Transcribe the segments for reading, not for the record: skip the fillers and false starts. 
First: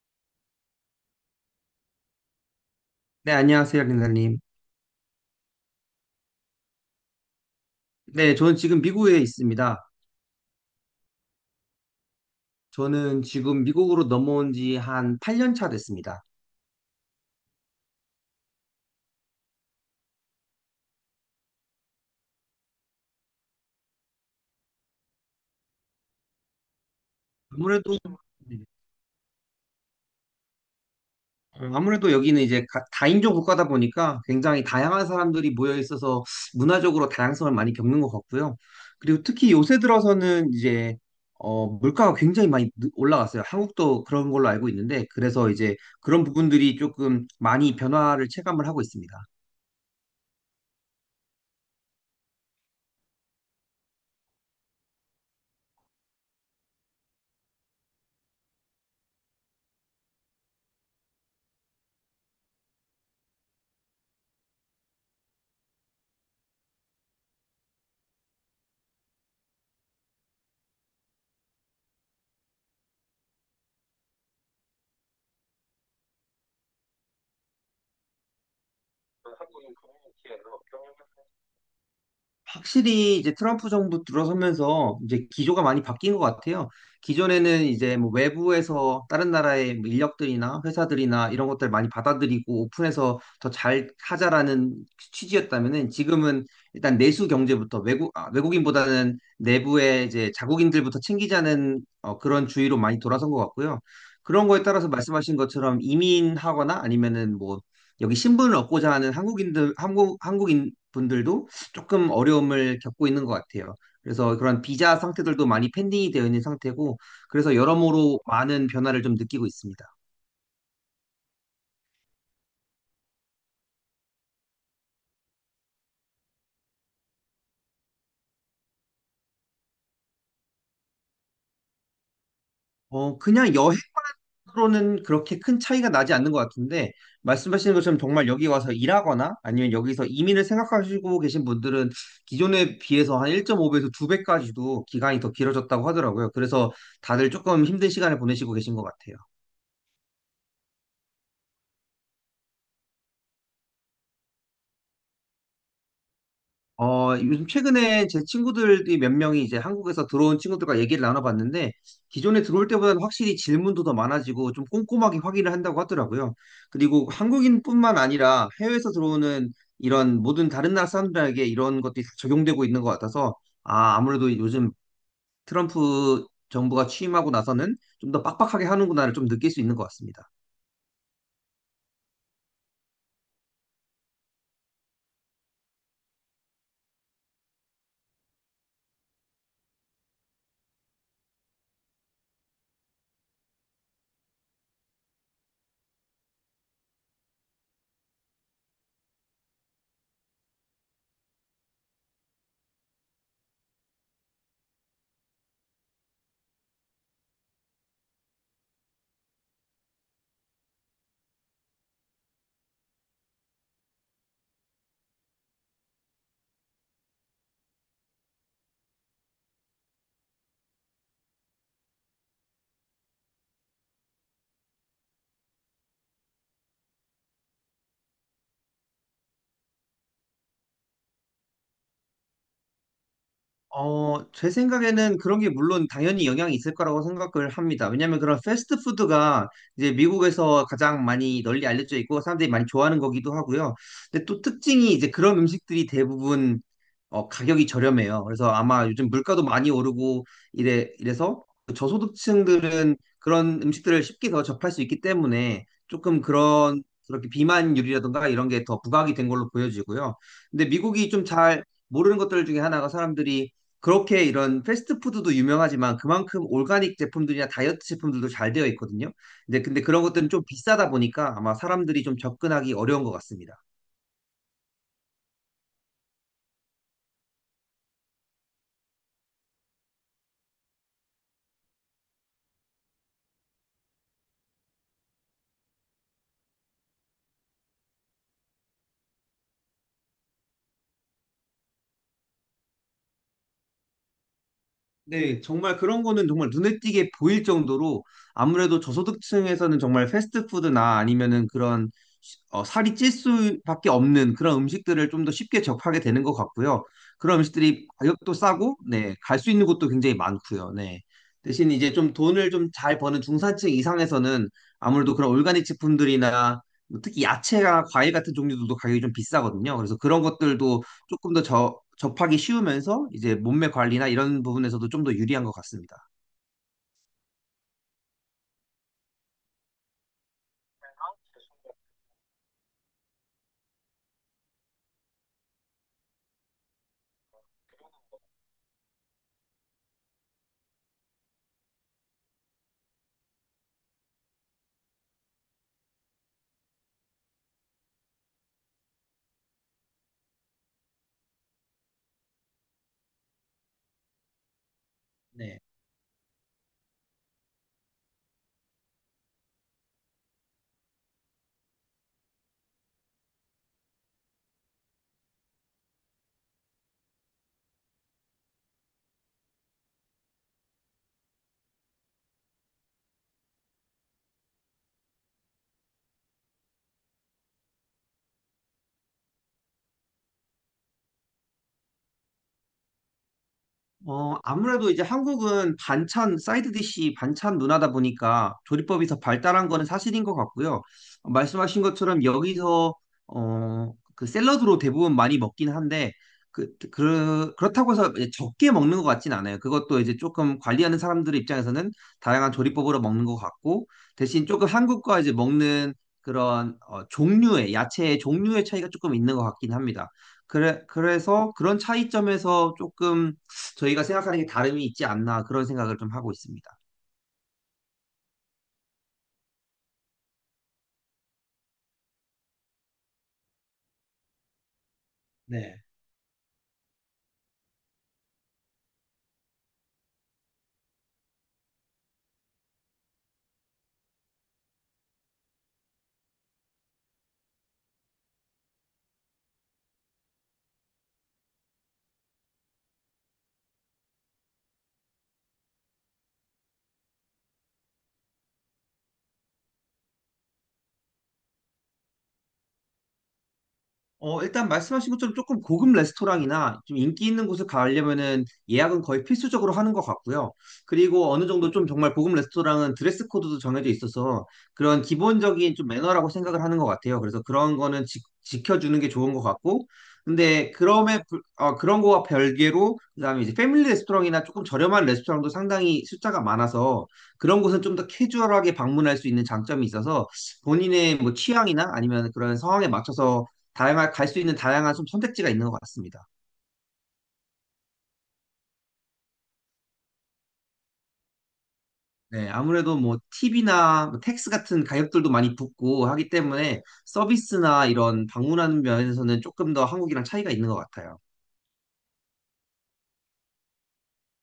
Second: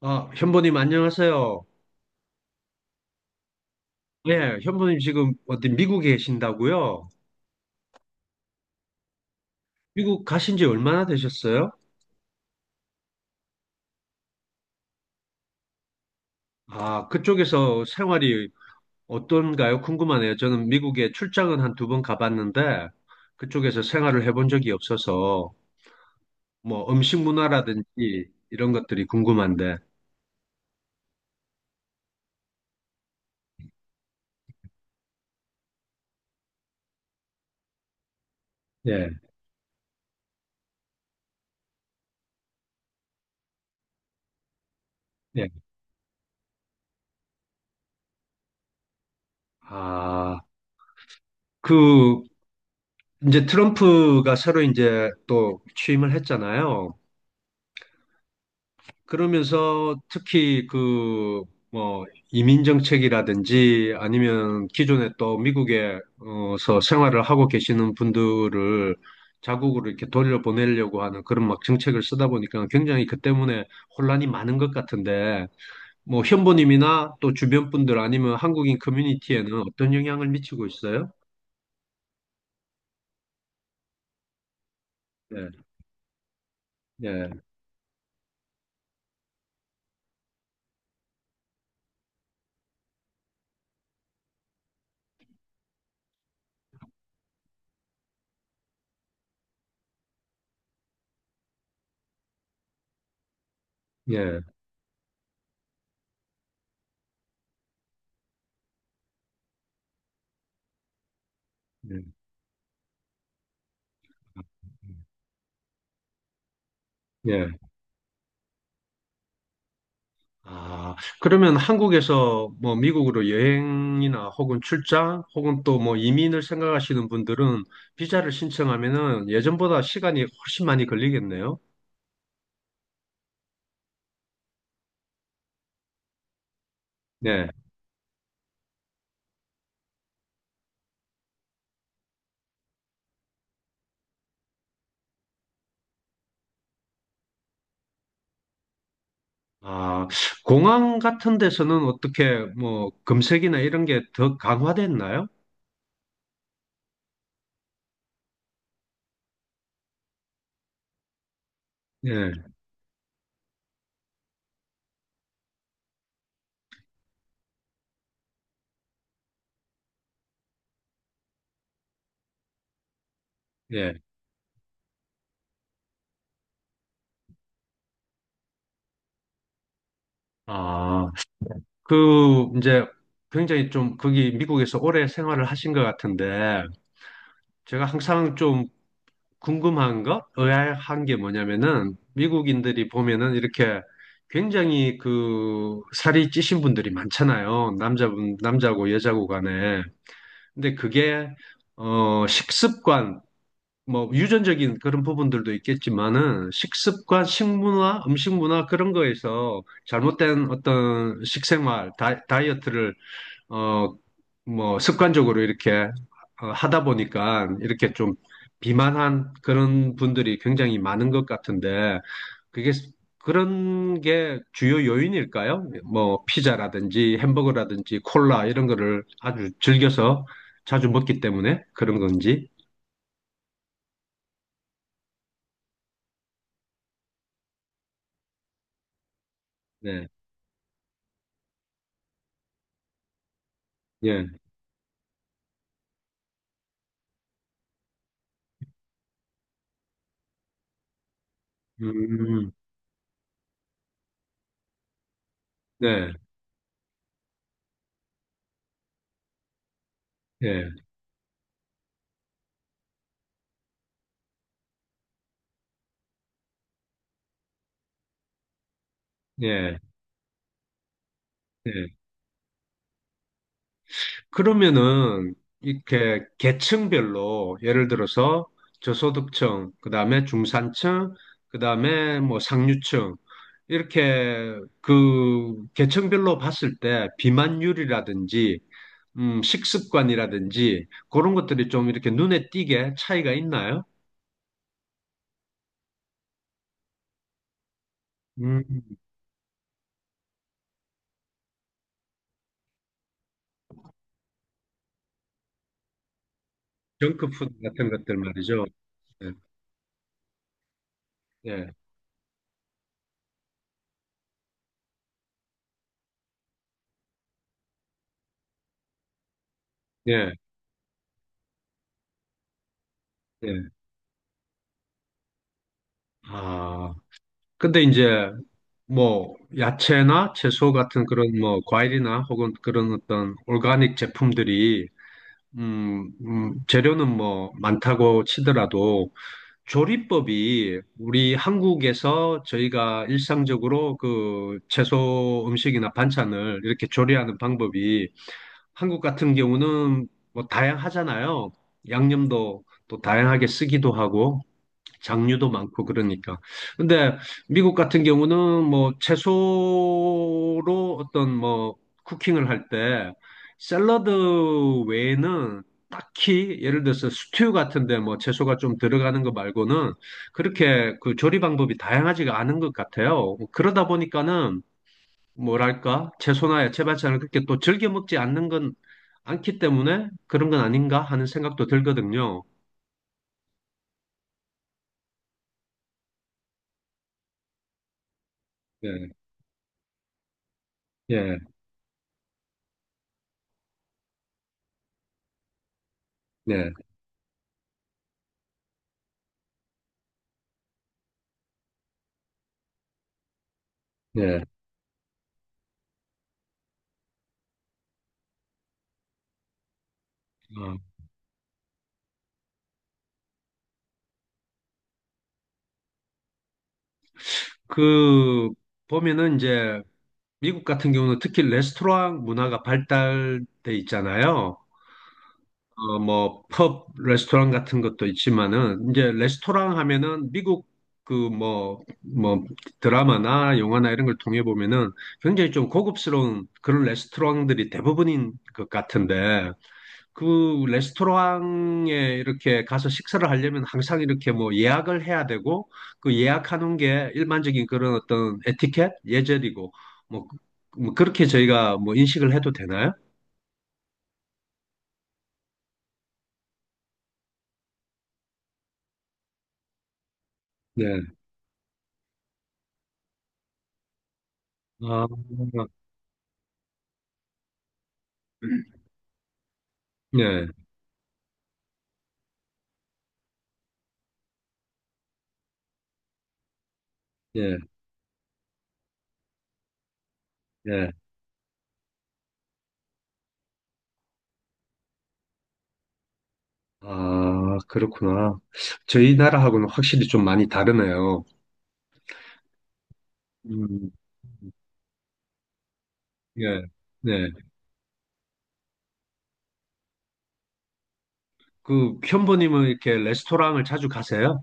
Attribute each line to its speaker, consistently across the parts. Speaker 1: 아, 현보님 안녕하세요.
Speaker 2: 네, 안녕하세요, 린사님.
Speaker 1: 예, 현보님 지금 어디 미국에 계신다고요?
Speaker 2: 네, 저는 지금 미국에 있습니다.
Speaker 1: 미국 가신 지 얼마나 되셨어요?
Speaker 2: 저는 지금 미국으로 넘어온 지 한 8년 차 됐습니다.
Speaker 1: 아, 그쪽에서 생활이 어떤가요? 궁금하네요. 저는 미국에 출장은 한 두 번 가봤는데 그쪽에서 생활을 해본 적이 없어서 뭐 음식
Speaker 2: 아무래도,
Speaker 1: 문화라든지
Speaker 2: 네.
Speaker 1: 이런 것들이 궁금한데.
Speaker 2: 아무래도 여기는 이제 다인종 국가다 보니까 굉장히 다양한 사람들이 모여 있어서 문화적으로 다양성을 많이 겪는 것 같고요.
Speaker 1: 예,
Speaker 2: 그리고 특히 요새 들어서는 이제, 물가가 굉장히 많이 올라갔어요. 한국도 그런 걸로 알고 있는데,
Speaker 1: 예.
Speaker 2: 그래서 이제 그런 부분들이 조금 많이 변화를 체감을 하고 있습니다.
Speaker 1: 아, 그 이제 트럼프가 새로 이제 또 취임을 했잖아요. 그러면서 특히 그 뭐 이민 정책이라든지 아니면 기존에 또 미국에서 생활을 하고 계시는 분들을 자국으로 이렇게 돌려보내려고 하는 그런 막 정책을 쓰다 보니까 굉장히 그 때문에 혼란이 많은 것 같은데 뭐 현보님이나 또 주변 분들 아니면 한국인 커뮤니티에는 어떤 영향을 미치고 있어요?
Speaker 2: 확실히 이제 트럼프 정부 들어서면서 이제
Speaker 1: 예,
Speaker 2: 기조가 많이 바뀐 것 같아요.
Speaker 1: 예,
Speaker 2: 기존에는 이제 뭐 외부에서 다른 나라의 뭐 인력들이나 회사들이나 이런 것들 많이 받아들이고 오픈해서 더 잘 하자라는 취지였다면은 지금은 일단 내수 경제부터 외국, 아, 외국인보다는 내부의 이제 자국인들부터 챙기자는 그런 주의로 많이 돌아선 것 같고요.
Speaker 1: 예,
Speaker 2: 그런 거에 따라서 말씀하신 것처럼 이민하거나 아니면은 뭐 여기 신분을 얻고자 하는 한국인들, 한국인 분들도
Speaker 1: 예,
Speaker 2: 조금 어려움을 겪고 있는 것 같아요. 그래서 그런 비자 상태들도 많이 pending이 되어 있는 상태고,
Speaker 1: 예.
Speaker 2: 그래서 여러모로 많은 변화를 좀 느끼고 있습니다.
Speaker 1: 아, 그러면 한국에서 뭐 미국으로 여행이나 혹은 출장 혹은 또 뭐 이민을 생각하시는 분들은 비자를 신청하면은 예전보다 시간이 훨씬 많이 걸리겠네요.
Speaker 2: 그냥 여행으로는 그렇게 큰 차이가 나지 않는 것 같은데,
Speaker 1: 네.
Speaker 2: 말씀하시는 것처럼 정말 여기 와서 일하거나 아니면 여기서 이민을 생각하시고 계신 분들은 기존에 비해서 한 1.5배에서 2배까지도 기간이 더 길어졌다고 하더라고요. 그래서 다들 조금 힘든 시간을 보내시고 계신 것 같아요.
Speaker 1: 아, 공항 같은 데서는 어떻게 뭐 검색이나 이런 게 더 강화됐나요?
Speaker 2: 요즘 최근에 제 친구들이 몇 명이 이제 한국에서 들어온 친구들과 얘기를 나눠봤는데,
Speaker 1: 예,
Speaker 2: 기존에 들어올 때보다는 확실히 질문도 더 많아지고 좀 꼼꼼하게 확인을 한다고 하더라고요. 그리고 한국인뿐만 아니라 해외에서 들어오는 이런 모든 다른 나라 사람들에게 이런 것들이 다 적용되고 있는 것 같아서,
Speaker 1: 예.
Speaker 2: 아무래도 요즘 트럼프 정부가 취임하고 나서는 좀 더 빡빡하게 하는구나를 좀 느낄 수 있는 것 같습니다.
Speaker 1: 아, 그 이제 굉장히 좀 거기 미국에서 오래 생활을 하신 것 같은데 제가 항상 좀 궁금한 거, 의아한 게 뭐냐면은 미국인들이 보면은 이렇게 굉장히 그 살이 찌신 분들이 많잖아요. 남자분, 남자고 여자고 간에. 근데 그게 식습관 뭐 유전적인 그런 부분들도 있겠지만은 식습관, 식문화, 음식 문화 그런 거에서 잘못된 어떤 식생활, 다, 다이어트를 어, 뭐, 습관적으로 이렇게 하다 보니까 이렇게 좀 비만한 그런 분들이 굉장히 많은 것 같은데, 그게, 스- 그런 게 주요 요인일까요? 뭐, 피자라든지 햄버거라든지 콜라 이런 거를 아주 즐겨서 자주 먹기 때문에 그런 건지.
Speaker 2: 제 생각에는 그런 게 물론 당연히 영향이 있을 거라고 생각을 합니다. 왜냐하면 그런 패스트푸드가 이제
Speaker 1: 네,
Speaker 2: 미국에서 가장 많이 널리 알려져 있고 사람들이 많이 좋아하는 거기도 하고요. 근데
Speaker 1: 예,
Speaker 2: 또 특징이 이제 그런 음식들이 대부분 가격이 저렴해요. 그래서 아마 요즘 물가도 많이 오르고 이래서 그
Speaker 1: 음,
Speaker 2: 저소득층들은 그런 음식들을 쉽게 더 접할 수 있기 때문에
Speaker 1: 네,
Speaker 2: 조금 그런 그렇게 비만율이라든가 이런 게 더 부각이 된 걸로 보여지고요. 근데
Speaker 1: 예,
Speaker 2: 미국이 좀 잘 모르는 것들 중에 하나가 사람들이 그렇게 이런 패스트푸드도 유명하지만 그만큼 올가닉 제품들이나 다이어트 제품들도 잘 되어 있거든요. 근데
Speaker 1: 예,
Speaker 2: 근데 그런 것들은 좀 비싸다 보니까 아마
Speaker 1: 예.
Speaker 2: 사람들이 좀 접근하기 어려운 것 같습니다.
Speaker 1: 그러면은 이렇게 계층별로 예를 들어서 저소득층, 그다음에 중산층, 그다음에 뭐 상류층 이렇게 그 계층별로 봤을 때 비만율이라든지 식습관이라든지 그런 것들이 좀 이렇게 눈에 띄게 차이가 있나요?
Speaker 2: 네, 정말 그런 거는 정말 눈에 띄게 보일 정도로
Speaker 1: 음,
Speaker 2: 아무래도 저소득층에서는 정말 패스트푸드나 아니면은 그런 살이 찔 수밖에 없는 그런 음식들을 좀 더 쉽게 접하게 되는 것 같고요. 그런
Speaker 1: 정크푸드
Speaker 2: 음식들이
Speaker 1: 같은 것들
Speaker 2: 가격도
Speaker 1: 말이죠.
Speaker 2: 싸고, 네,
Speaker 1: 예,
Speaker 2: 갈 수 있는 곳도 굉장히 많고요. 네. 대신
Speaker 1: 예,
Speaker 2: 이제 좀 돈을 좀 잘 버는 중산층 이상에서는 아무래도 그런 올가닉 제품들이나 뭐 특히 야채나 과일 같은 종류들도 가격이 좀 비싸거든요. 그래서 그런
Speaker 1: 예.
Speaker 2: 것들도 조금 더 접하기 쉬우면서 이제
Speaker 1: 예.
Speaker 2: 몸매 관리나 이런 부분에서도 좀 더 유리한 것 같습니다.
Speaker 1: 아, 근데 이제 뭐 야채나 채소 같은 그런 뭐 과일이나 혹은 그런 어떤 오가닉 제품들이 재료는 뭐 많다고 치더라도 조리법이 우리 한국에서 저희가 일상적으로 그 채소 음식이나 반찬을 이렇게 조리하는 방법이 한국 같은 경우는 뭐 다양하잖아요. 양념도 또 다양하게 쓰기도 하고 장류도
Speaker 2: 네.
Speaker 1: 많고 그러니까. 근데 미국 같은 경우는 뭐 채소로 어떤 뭐 쿠킹을 할 때 샐러드 외에는 딱히 예를 들어서 스튜 같은데 뭐 채소가 좀 들어가는 거 말고는 그렇게 그 조리 방법이 다양하지가 않은 것 같아요. 그러다 보니까는 뭐랄까 채소나 야채 반찬을 그렇게 또 즐겨 먹지 않는 건 않기 때문에 그런 건 아닌가 하는 생각도 들거든요.
Speaker 2: 아무래도 이제 한국은 반찬, 사이드 디시 반찬 문화다 보니까 조리법이
Speaker 1: 예,
Speaker 2: 더 발달한 거는 사실인 것 같고요.
Speaker 1: 예,
Speaker 2: 말씀하신 것처럼 여기서, 그 샐러드로 대부분 많이 먹긴 한데,
Speaker 1: 예,
Speaker 2: 그렇다고 해서 이제 적게 먹는 것 같진 않아요. 그것도 이제 조금 관리하는 사람들의 입장에서는 다양한 조리법으로 먹는 것 같고,
Speaker 1: 예.
Speaker 2: 대신 조금 한국과 이제 먹는 그런 종류의, 야채의 종류의 차이가 조금 있는 것 같긴 합니다. 그래, 그래서 그런 차이점에서 조금 저희가 생각하는 게 다름이 있지 않나 그런 생각을 좀 하고 있습니다.
Speaker 1: 그 보면은 이제 미국 같은 경우는 특히 레스토랑 문화가 발달돼 있잖아요.
Speaker 2: 네.
Speaker 1: 뭐, 펍, 레스토랑 같은 것도 있지만은, 이제 레스토랑 하면은 미국 그 뭐, 드라마나 영화나 이런 걸 통해 보면은 굉장히 좀 고급스러운 그런 레스토랑들이 대부분인 것 같은데, 그 레스토랑에 이렇게 가서 식사를 하려면 항상 이렇게 뭐 예약을 해야 되고 그 예약하는 게 일반적인 그런 어떤 에티켓, 예절이고 뭐, 뭐 그렇게 저희가 뭐 인식을 해도 되나요?
Speaker 2: 일단 말씀하신 것처럼 조금 고급 레스토랑이나 좀 인기 있는 곳을 가려면은 예약은 거의 필수적으로 하는 것 같고요.
Speaker 1: 네.
Speaker 2: 그리고 어느 정도 좀 정말 고급 레스토랑은 드레스 코드도 정해져 있어서 그런
Speaker 1: 아, 네,
Speaker 2: 기본적인 좀 매너라고 생각을 하는 것 같아요. 그래서 그런 거는 지켜주는 게 좋은 것 같고.
Speaker 1: 네,
Speaker 2: 근데 그런 거와 별개로 그다음에 이제 패밀리 레스토랑이나 조금 저렴한 레스토랑도 상당히 숫자가 많아서 그런 곳은 좀 더 캐주얼하게 방문할 수 있는 장점이 있어서
Speaker 1: 네.
Speaker 2: 본인의 뭐 취향이나 아니면 그런 상황에 맞춰서 다양한 좀 선택지가 있는 것 같습니다.
Speaker 1: 아, 그렇구나. 저희 나라하고는 확실히 좀 많이 다르네요.
Speaker 2: 네, 아무래도 뭐
Speaker 1: 음,
Speaker 2: 팁이나 뭐 텍스 같은 가격들도 많이 붙고 하기
Speaker 1: 예,
Speaker 2: 때문에
Speaker 1: 네.
Speaker 2: 서비스나 이런 방문하는 면에서는 조금 더 한국이랑 차이가 있는 것 같아요.
Speaker 1: 그 현보님은 이렇게 레스토랑을 자주 가세요?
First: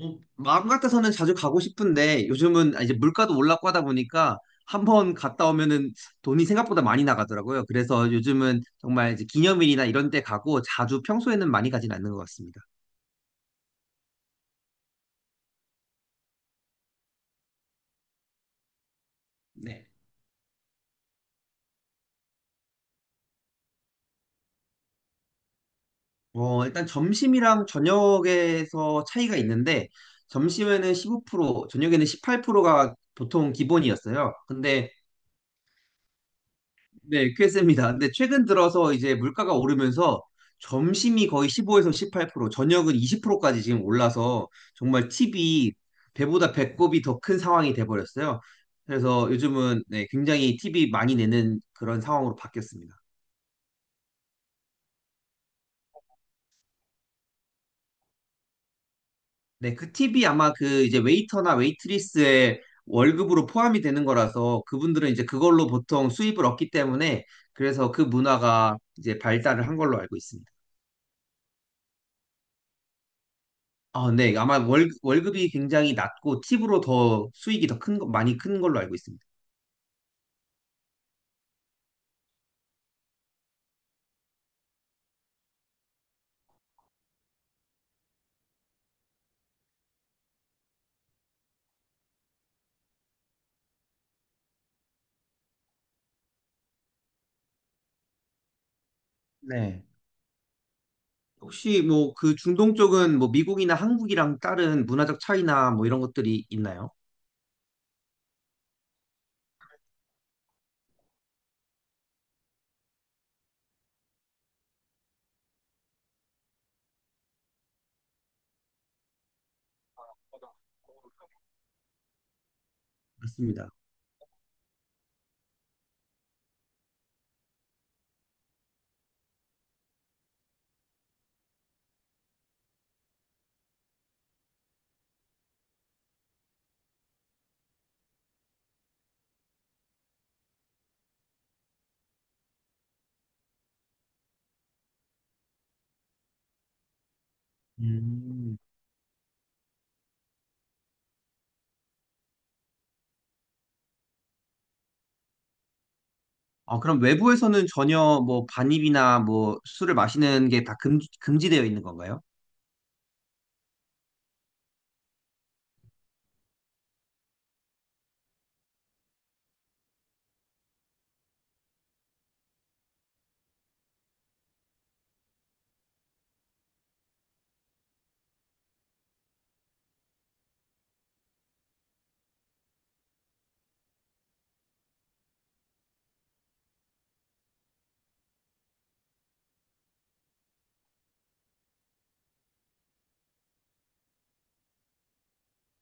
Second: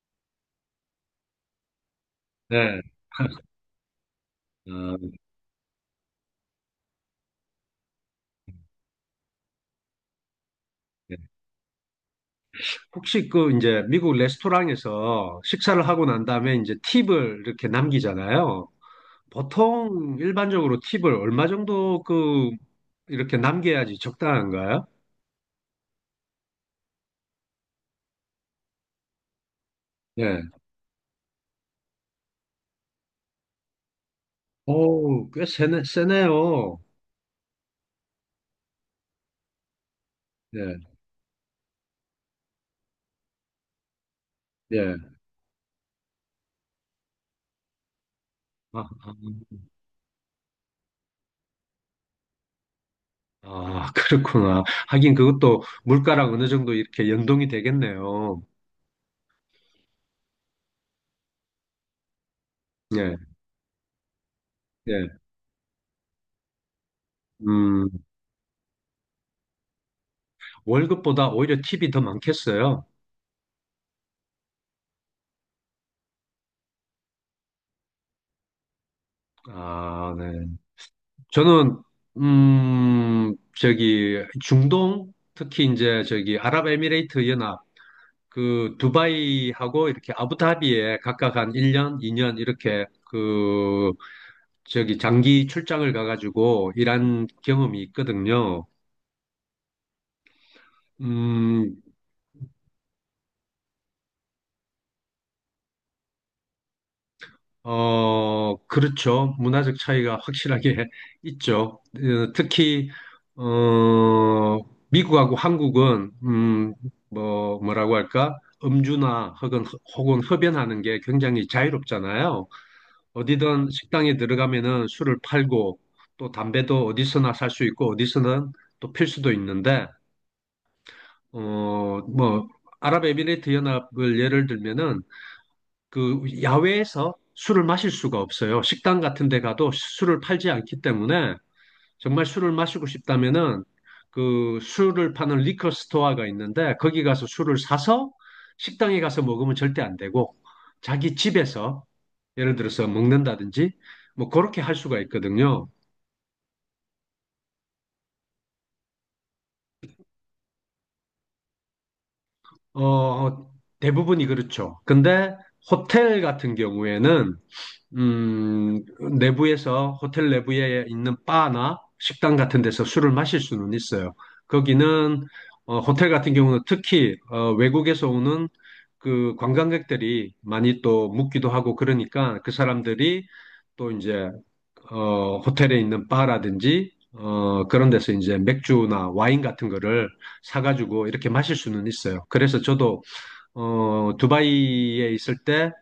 Speaker 2: 마음 같아서는 자주 가고 싶은데
Speaker 1: 네.
Speaker 2: 요즘은 이제 물가도 올랐고 하다 보니까 한
Speaker 1: 아,
Speaker 2: 번 갔다 오면은 돈이 생각보다 많이 나가더라고요. 그래서 요즘은 정말 이제 기념일이나 이런 때 가고 자주
Speaker 1: 네.
Speaker 2: 평소에는 많이 가진 않는 것 같습니다.
Speaker 1: 혹시 그 이제 미국 레스토랑에서 식사를 하고 난 다음에 이제 팁을 이렇게 남기잖아요.
Speaker 2: 네.
Speaker 1: 보통 일반적으로 팁을 얼마 정도 그 이렇게 남겨야지 적당한가요?
Speaker 2: 일단 점심이랑 저녁에서 차이가 있는데,
Speaker 1: 예.
Speaker 2: 점심에는 15%, 저녁에는 18%가 보통 기본이었어요. 근데,
Speaker 1: 오, 꽤 세네요.
Speaker 2: 네, 꽤 셉니다. 근데 최근 들어서 이제 물가가 오르면서
Speaker 1: 예,
Speaker 2: 점심이 거의 15에서 18%, 저녁은 20%까지 지금 올라서
Speaker 1: 예.
Speaker 2: 정말 팁이 배보다 배꼽이 더 큰 상황이 돼버렸어요.
Speaker 1: 아, 아,
Speaker 2: 그래서 요즘은 네, 굉장히 팁이 많이 내는 그런 상황으로 바뀌었습니다.
Speaker 1: 아, 아, 그렇구나. 하긴 그것도 물가랑 어느 정도 이렇게 연동이 되겠네요.
Speaker 2: 네, 그 팁이 아마 그 이제 웨이터나 웨이트리스의
Speaker 1: 예,
Speaker 2: 월급으로 포함이 되는 거라서
Speaker 1: 예.
Speaker 2: 그분들은 이제 그걸로 보통 수입을 얻기 때문에
Speaker 1: 음,
Speaker 2: 그래서 그 문화가 이제 발달을 한 걸로 알고 있습니다.
Speaker 1: 월급보다 오히려 팁이 더 많겠어요.
Speaker 2: 아, 네. 아마 월급이 굉장히 낮고 팁으로 더 수익이 더 많이 큰 걸로 알고 있습니다.
Speaker 1: 아, 네. 저는 저기 중동 특히 이제 저기 아랍에미레이트 연합 그 두바이하고 이렇게 아부다비에 각각 한 1년, 2년 이렇게 그 저기 장기 출장을 가가지고 일한 경험이 있거든요.
Speaker 2: 네.
Speaker 1: 음
Speaker 2: 혹시 뭐 그 중동 쪽은 뭐 미국이나 한국이랑 다른 문화적 차이나 뭐 이런 것들이 있나요?
Speaker 1: 그렇죠. 문화적 차이가 확실하게 있죠. 특히, 어, 미국하고 한국은, 뭐라고 할까? 음주나 혹은, 흡연하는 게 굉장히 자유롭잖아요. 어디든
Speaker 2: 맞습니다.
Speaker 1: 식당에 들어가면은 술을 팔고 또 담배도 어디서나 살 수 있고 어디서는 또 필 수도 있는데, 뭐, 아랍에미레이트 연합을 예를 들면은 그 야외에서 술을 마실 수가 없어요. 식당 같은 데 가도 술을 팔지 않기 때문에 정말 술을 마시고 싶다면은 그 술을 파는 리커 스토어가 있는데 거기 가서 술을 사서
Speaker 2: 음.
Speaker 1: 식당에 가서 먹으면 절대 안 되고 자기 집에서 예를 들어서 먹는다든지 뭐 그렇게 할 수가 있거든요.
Speaker 2: 그럼 외부에서는 전혀 뭐 반입이나 뭐 술을 마시는 게 다 금지되어 있는 건가요?
Speaker 1: 어, 대부분이 그렇죠. 근데 호텔 같은 경우에는 음, 내부에서 호텔 내부에 있는 바나 식당 같은 데서 술을 마실 수는 있어요. 거기는 호텔 같은 경우는 특히 외국에서 오는 그 관광객들이 많이 또 묵기도 하고 그러니까 그 사람들이 또 이제 호텔에 있는 바라든지 그런 데서 이제 맥주나 와인 같은 거를 사가지고 이렇게 마실 수는 있어요. 그래서 저도 두바이에 있을 때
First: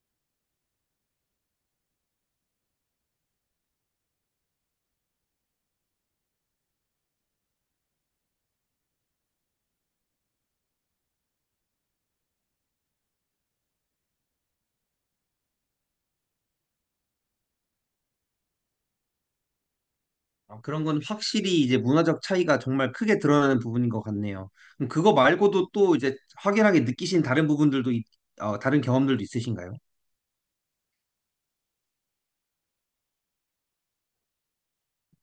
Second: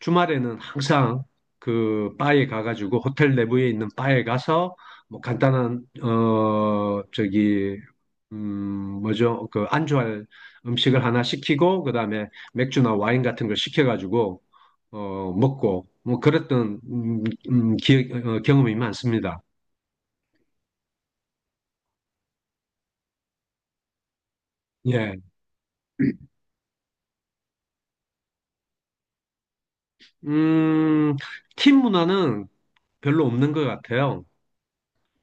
Speaker 1: 주말에는 항상 그 바에 가가지고 호텔 내부에 있는 바에 가서 뭐 간단한 저기 음 뭐죠 그 안주할 음식을 하나 시키고 그다음에 맥주나 와인 같은 걸 시켜가지고 먹고 뭐 그랬던 경험이 많습니다.
Speaker 2: 그런 건 확실히 이제 문화적 차이가 정말 크게 드러나는 부분인 것 같네요. 그럼 그거
Speaker 1: 예.
Speaker 2: 말고도 또 이제 확연하게 느끼신 다른 부분들도, 있- 어, 다른 경험들도 있으신가요?
Speaker 1: 음, 팀 문화는 별로 없는 것 같아요.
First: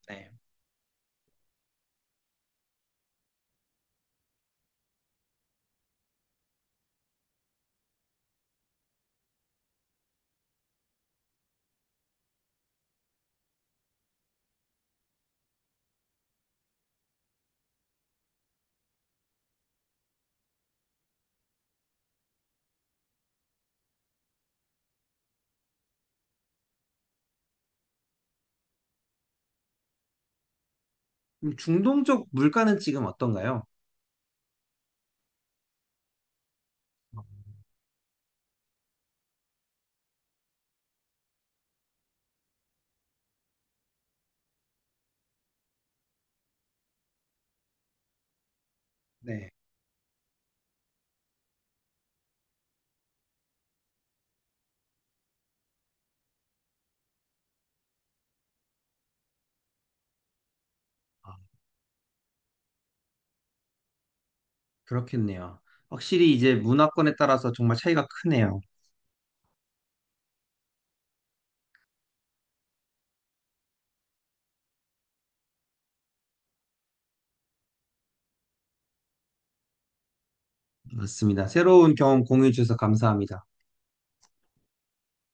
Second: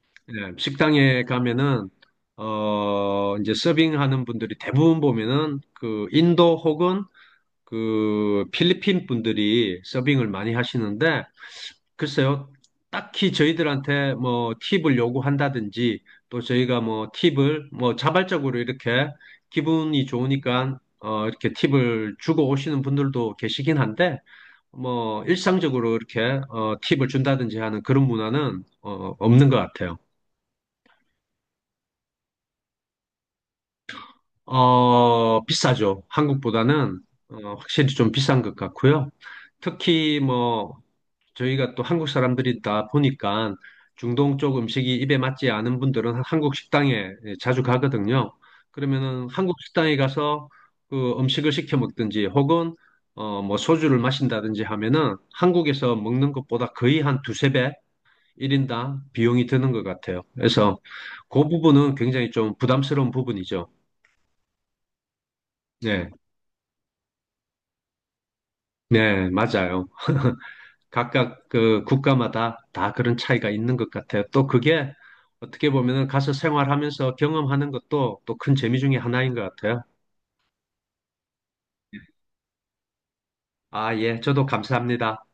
Speaker 2: 네.
Speaker 1: 네, 식당에 가면은 이제 서빙하는 분들이 대부분 보면은 그 인도 혹은 그 필리핀 분들이 서빙을 많이 하시는데 글쎄요 딱히 저희들한테 뭐 팁을 요구한다든지 또 저희가 뭐 팁을 뭐 자발적으로 이렇게 기분이 좋으니까 이렇게 팁을 주고 오시는 분들도 계시긴 한데 뭐 일상적으로 이렇게 팁을 준다든지 하는 그런 문화는 없는 것 같아요.
Speaker 2: 그럼 중동적 물가는 지금 어떤가요?
Speaker 1: 비싸죠. 한국보다는 확실히 좀 비싼 것 같고요. 특히 뭐 저희가 또 한국 사람들이다 보니까 중동 쪽 음식이 입에 맞지 않은 분들은 한국 식당에 예, 자주 가거든요. 그러면은
Speaker 2: 네.
Speaker 1: 한국 식당에 가서 그 음식을 시켜 먹든지 혹은 뭐 소주를 마신다든지 하면은 한국에서 먹는 것보다 거의 한 두세 배 1인당 비용이 드는 것 같아요. 그래서
Speaker 2: 아,
Speaker 1: 그 부분은 굉장히 좀 부담스러운 부분이죠.
Speaker 2: 그렇겠네요.
Speaker 1: 네.
Speaker 2: 확실히 이제 문화권에 따라서 정말 차이가 크네요.
Speaker 1: 네, 맞아요. 각각 그 국가마다 다 그런 차이가 있는 것 같아요. 또 그게 어떻게 보면은 가서 생활하면서 경험하는 것도 또 큰 재미 중에 하나인 것 같아요.
Speaker 2: 맞습니다. 새로운 경험 공유해 주셔서 감사합니다.
Speaker 1: 아, 예, 저도 감사합니다.